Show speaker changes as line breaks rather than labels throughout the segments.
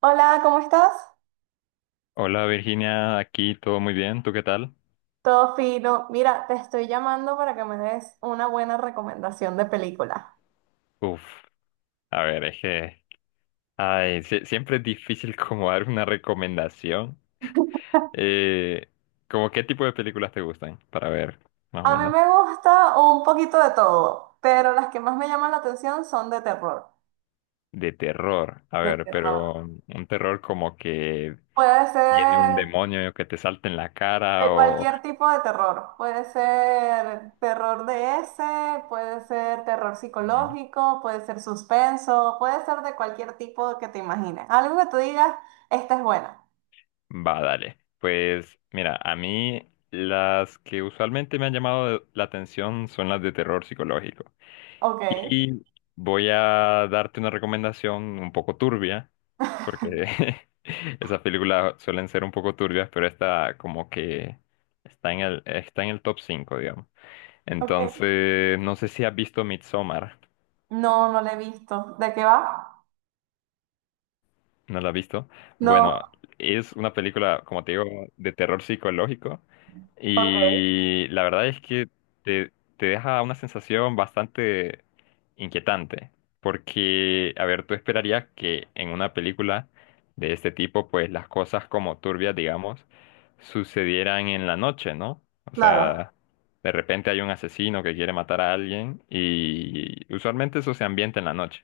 Hola, ¿cómo estás?
Hola Virginia, aquí todo muy bien, ¿tú qué tal?
Todo fino. Mira, te estoy llamando para que me des una buena recomendación de película.
Uf, a ver, es que, ay, siempre es difícil como dar una recomendación. Eh, ¿Cómo qué tipo de películas te gustan? Para ver, más o
A mí
menos.
me gusta un poquito de todo, pero las que más me llaman la atención son de terror.
De terror, a
De
ver,
terror.
pero un terror como que
Puede
viene un
ser
demonio que te salta en la cara
de
o...
cualquier tipo de terror. Puede ser terror de ese, puede ser terror
Ujú.
psicológico, puede ser suspenso, puede ser de cualquier tipo que te imagines. Algo que tú digas, esta es buena.
Va, dale. Pues mira, a mí las que usualmente me han llamado la atención son las de terror psicológico.
Ok,
Y voy a darte una recomendación un poco turbia, porque esas películas suelen ser un poco turbias, pero esta como que está en el top 5, digamos.
ok.
Entonces, no sé si has visto Midsommar.
No, no la he visto. ¿De qué va?
¿No la has visto?
No,
Bueno, es una película, como te digo, de terror psicológico
ok.
y la verdad es que te, te deja una sensación bastante inquietante, porque, a ver, tú esperarías que en una película de este tipo, pues las cosas como turbias, digamos, sucedieran en la noche, ¿no? O
Claro,
sea, de repente hay un asesino que quiere matar a alguien y usualmente eso se ambienta en la noche,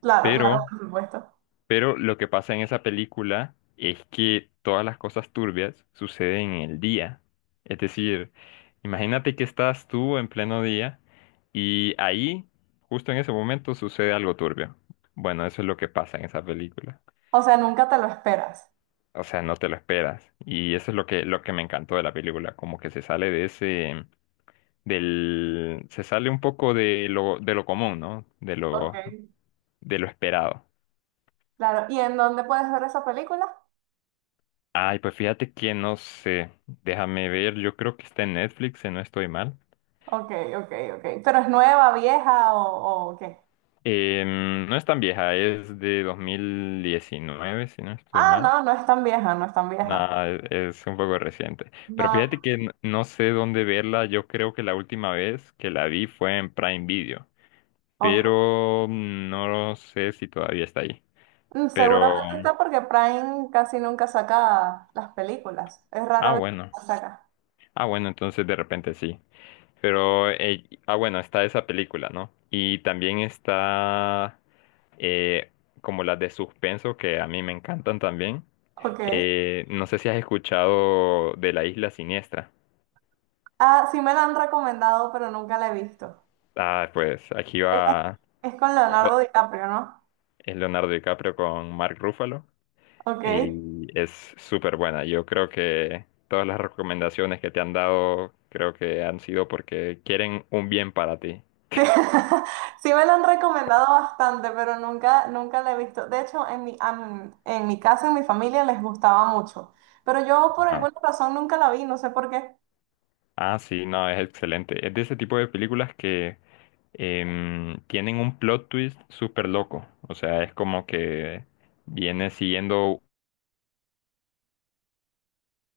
claro,
pero...
claro, por supuesto.
Pero lo que pasa en esa película es que todas las cosas turbias suceden en el día. Es decir, imagínate que estás tú en pleno día y ahí, justo en ese momento, sucede algo turbio. Bueno, eso es lo que pasa en esa película.
O sea, nunca te lo esperas.
O sea, no te lo esperas. Y eso es lo que, me encantó de la película, como que se sale de ese, del, se sale un poco de lo común, ¿no?
Ok.
De lo esperado.
Claro. ¿Y en dónde puedes ver esa película?
Ay, pues fíjate que no sé. Déjame ver, yo creo que está en Netflix, si no estoy mal.
Ok, ok, ok. ¿Pero es nueva, vieja o qué?
No es tan vieja, es de 2019, si no estoy
Ah,
mal.
no, no es tan vieja, no es tan vieja.
Nada, es un poco reciente. Pero
No,
fíjate que no sé dónde verla. Yo creo que la última vez que la vi fue en Prime Video.
ok.
Pero no sé si todavía está ahí.
Mm,
Pero,
seguramente está porque Prime casi nunca saca las películas. Es
ah,
rara vez que
bueno.
las saca.
Ah, bueno, entonces de repente sí. Pero, ah, bueno, está esa película, ¿no? Y también está eh, como las de suspenso, que a mí me encantan también.
Ok.
No sé si has escuchado de La Isla Siniestra.
Ah, sí me la han recomendado, pero nunca la he visto.
Ah, pues aquí
Es,
va
es con
o-
Leonardo
o-
DiCaprio, ¿no?
es Leonardo DiCaprio con Mark Ruffalo
Ok.
y
Sí,
es súper buena. Yo creo que todas las recomendaciones que te han dado creo que han sido porque quieren un bien para ti.
sí me lo han recomendado bastante, pero nunca, nunca la he visto. De hecho, en mi casa, en mi familia, les gustaba mucho. Pero yo por alguna razón nunca la vi, no sé por qué.
Ah, sí, no, es excelente. Es de ese tipo de películas que tienen un plot twist súper loco. O sea, es como que viene siguiendo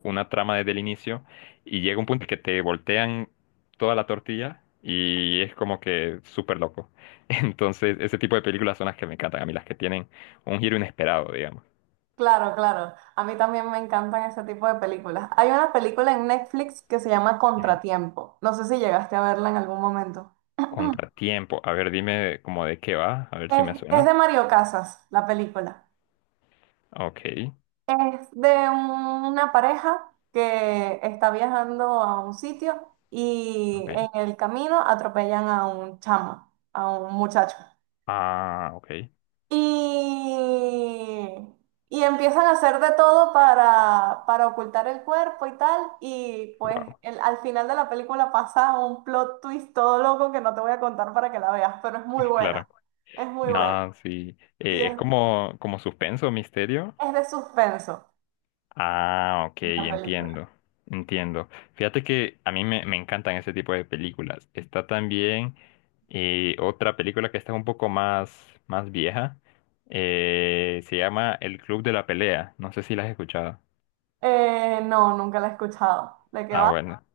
una trama desde el inicio y llega un punto que te voltean toda la tortilla y es como que súper loco. Entonces, ese tipo de películas son las que me encantan a mí, las que tienen un giro inesperado, digamos.
Claro, claro. A mí también me encantan ese tipo de películas. Hay una película en Netflix que se llama
Mm.
Contratiempo. No sé si llegaste a verla en algún momento.
Contratiempo. A ver, dime como de qué va, a ver si
Es,
me
es
suena.
de Mario Casas, la película.
Ok,
Es de una pareja que está viajando a un sitio
ok.
y en el camino atropellan a un chamo, a un muchacho.
Ah, ok.
Y, y empiezan a hacer de todo para ocultar el cuerpo y tal. Y pues
Wow,
al final de la película pasa un plot twist todo loco que no te voy a contar para que la veas, pero es muy buena.
claro.
Es muy buena.
No, sí.
Y es,
Es como, como suspenso, misterio.
es de suspenso
Ah, ok,
la película.
entiendo. Entiendo. Fíjate que a mí me encantan ese tipo de películas. Está también otra película que está un poco más, más vieja. Se llama El Club de la Pelea. No sé si la has escuchado.
No, nunca la he escuchado. ¿De qué
Ah,
va?
bueno.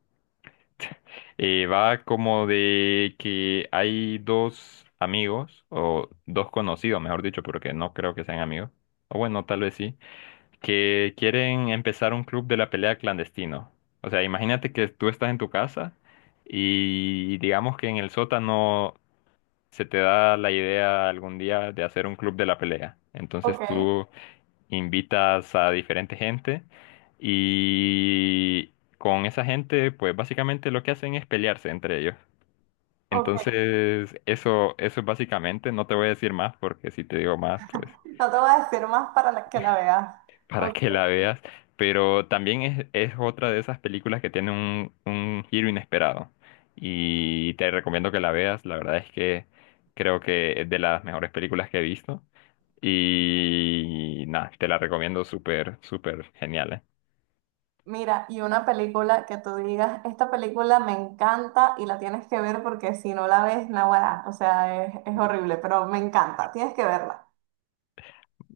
Va como de que hay dos amigos, o dos conocidos, mejor dicho, porque no creo que sean amigos. O bueno, tal vez sí que quieren empezar un club de la pelea clandestino. O sea, imagínate que tú estás en tu casa y digamos que en el sótano se te da la idea algún día de hacer un club de la pelea. Entonces
Ok,
tú invitas a diferente gente y con esa gente, pues básicamente lo que hacen es pelearse entre ellos.
ok.
Entonces, eso es básicamente, no te voy a decir más porque si te digo más, pues
No te voy a decir más que la veas.
para
Ok.
que la veas, pero también es otra de esas películas que tiene un giro inesperado y te recomiendo que la veas, la verdad es que creo que es de las mejores películas que he visto y nada, te la recomiendo súper, súper genial, ¿eh?
Mira, y una película que tú digas, esta película me encanta y la tienes que ver porque si no la ves, naguará. O sea, es horrible, pero me encanta. Tienes que verla.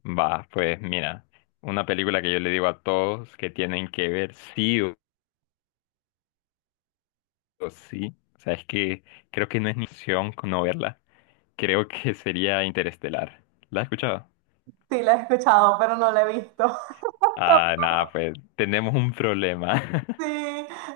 Va, pues mira, una película que yo le digo a todos que tienen que ver sí o sí, o sea, es que creo que no es ni opción con no verla, creo que sería Interestelar. ¿La has escuchado?
Sí, la he escuchado, pero no la he visto.
Ah, nada, pues tenemos un problema.
Sí,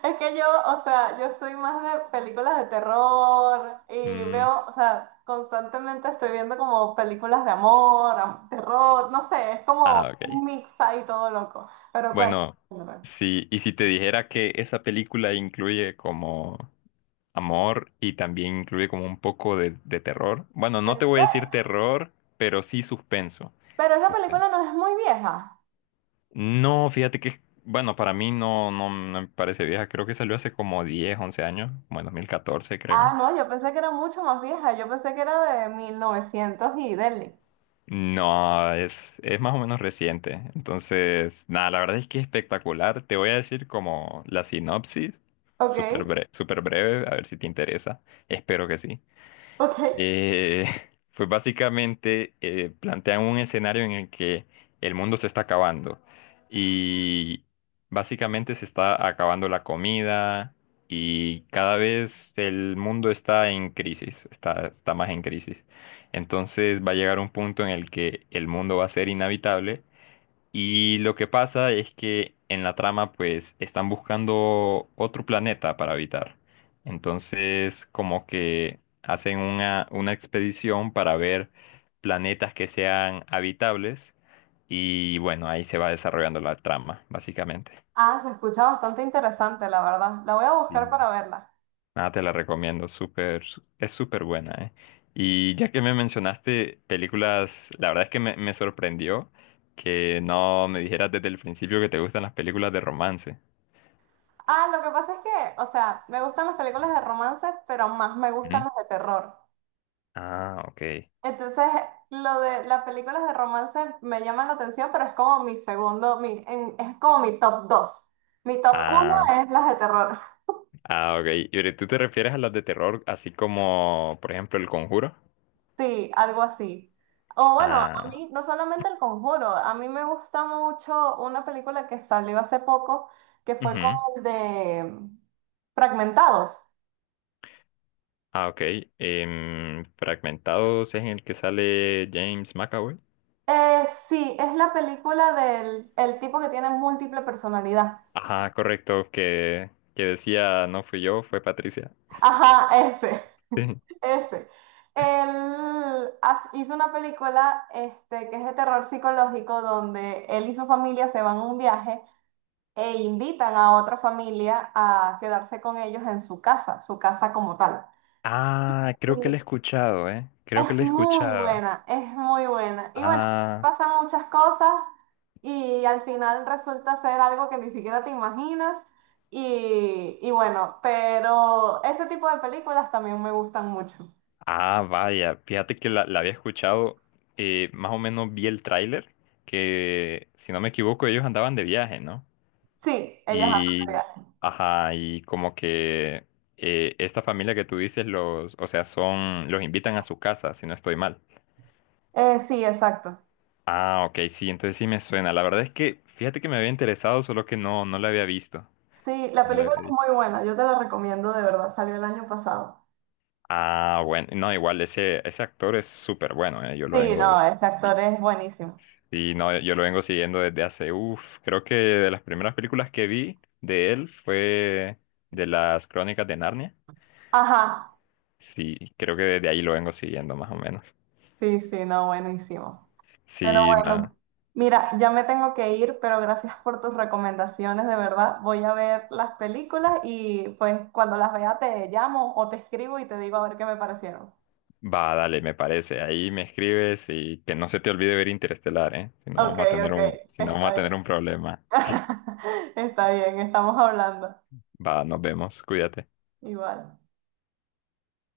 es que yo, o sea, yo soy más de películas de terror y
Mm,
veo, o sea, constantemente estoy viendo como películas de amor, terror, no sé, es
ah,
como
ok.
un mix ahí todo loco. Pero
Bueno,
cuéntame.
sí, y si te dijera que esa película incluye como amor y también incluye como un poco de terror. Bueno, no
¿En
te voy a
serio?
decir terror, pero sí suspenso.
Pero esa
Suspenso.
película no es muy vieja.
No, fíjate que, bueno, para mí no, no no me parece vieja. Creo que salió hace como 10, 11 años, como en 2014,
Ah,
creo.
no, yo pensé que era mucho más vieja, yo pensé que era de 1900 y deli.
No, es más o menos reciente. Entonces, nada, la verdad es que es espectacular. Te voy a decir como la sinopsis,
Ok,
súper breve, a ver si te interesa. Espero que sí.
ok.
Eh, pues básicamente plantean un escenario en el que el mundo se está acabando y básicamente se está acabando la comida y cada vez el mundo está en crisis, está más en crisis. Entonces va a llegar un punto en el que el mundo va a ser inhabitable y lo que pasa es que en la trama pues están buscando otro planeta para habitar. Entonces como que hacen una expedición para ver planetas que sean habitables y bueno, ahí se va desarrollando la trama, básicamente.
Ah, se escucha bastante interesante, la verdad. La voy a
Sí.
buscar para verla.
Nada, te la recomiendo, súper, es súper buena, ¿eh? Y ya que me mencionaste películas, la verdad es que me sorprendió que no me dijeras desde el principio que te gustan las películas de romance.
Ah, lo que pasa es que, o sea, me gustan las películas de romance, pero más me gustan
Ujú.
las de terror.
Ah, ok.
Entonces, lo de las películas de romance me llama la atención, pero es como mi segundo, es como mi top 2. Mi top uno
Ah,
es las de terror.
ah, ok. ¿Y ahorita tú te refieres a las de terror, así como, por ejemplo, El Conjuro?
Sí, algo así. O bueno, a
Ah,
mí no solamente El Conjuro, a mí me gusta mucho una película que salió hace poco, que fue con
ujú.
el de Fragmentados.
Ah, ok. Fragmentados es en el que sale James McAvoy.
Sí, es la película del el tipo que tiene múltiple personalidad.
Ajá, correcto, que decía, no fui yo, fue Patricia.
Ajá, ese,
Sí.
ese. Él hizo una película este, que es de terror psicológico donde él y su familia se van a un viaje e invitan a otra familia a quedarse con ellos en su casa como tal.
Ah, creo que la he escuchado, ¿eh? Creo que
Es
la he
muy
escuchado.
buena, es muy buena. Y bueno,
Ah.
pasan muchas cosas y al final resulta ser algo que ni siquiera te imaginas. Y bueno, pero ese tipo de películas también me gustan mucho.
Ah, vaya, fíjate que la había escuchado, más o menos vi el tráiler, que si no me equivoco ellos andaban de viaje, ¿no?
Sí, ellos hablan de
Y,
viajes.
ajá, y como que esta familia que tú dices, los, o sea, son, los invitan a su casa, si no estoy mal.
Sí, exacto.
Ah, ok, sí, entonces sí me suena. La verdad es que, fíjate que me había interesado, solo que no, no la había visto.
Sí, la
Me la
película
había
es
visto.
muy buena, yo te la recomiendo de verdad, salió el año pasado.
Ah, bueno, no, igual ese, ese actor es súper bueno, yo lo
Sí,
vengo
no, este actor
sí,
es buenísimo.
sí, no, yo lo vengo siguiendo desde hace, uff, creo que de las primeras películas que vi de él fue de las Crónicas de Narnia.
Ajá,
Sí, creo que desde ahí lo vengo siguiendo más o menos.
sí, sí, no, buenísimo. Pero
Sí, nada,
bueno, mira, ya me tengo que ir, pero gracias por tus recomendaciones, de verdad. Voy a ver las películas y pues cuando las vea te llamo o te escribo y te digo a ver qué me parecieron.
va, dale, me parece. Ahí me escribes y que no se te olvide ver Interestelar, ¿eh?
Ok, ok,
Si no vamos
está
a
bien.
tener un problema.
Está bien, estamos hablando.
Va, nos vemos, cuídate.
Igual.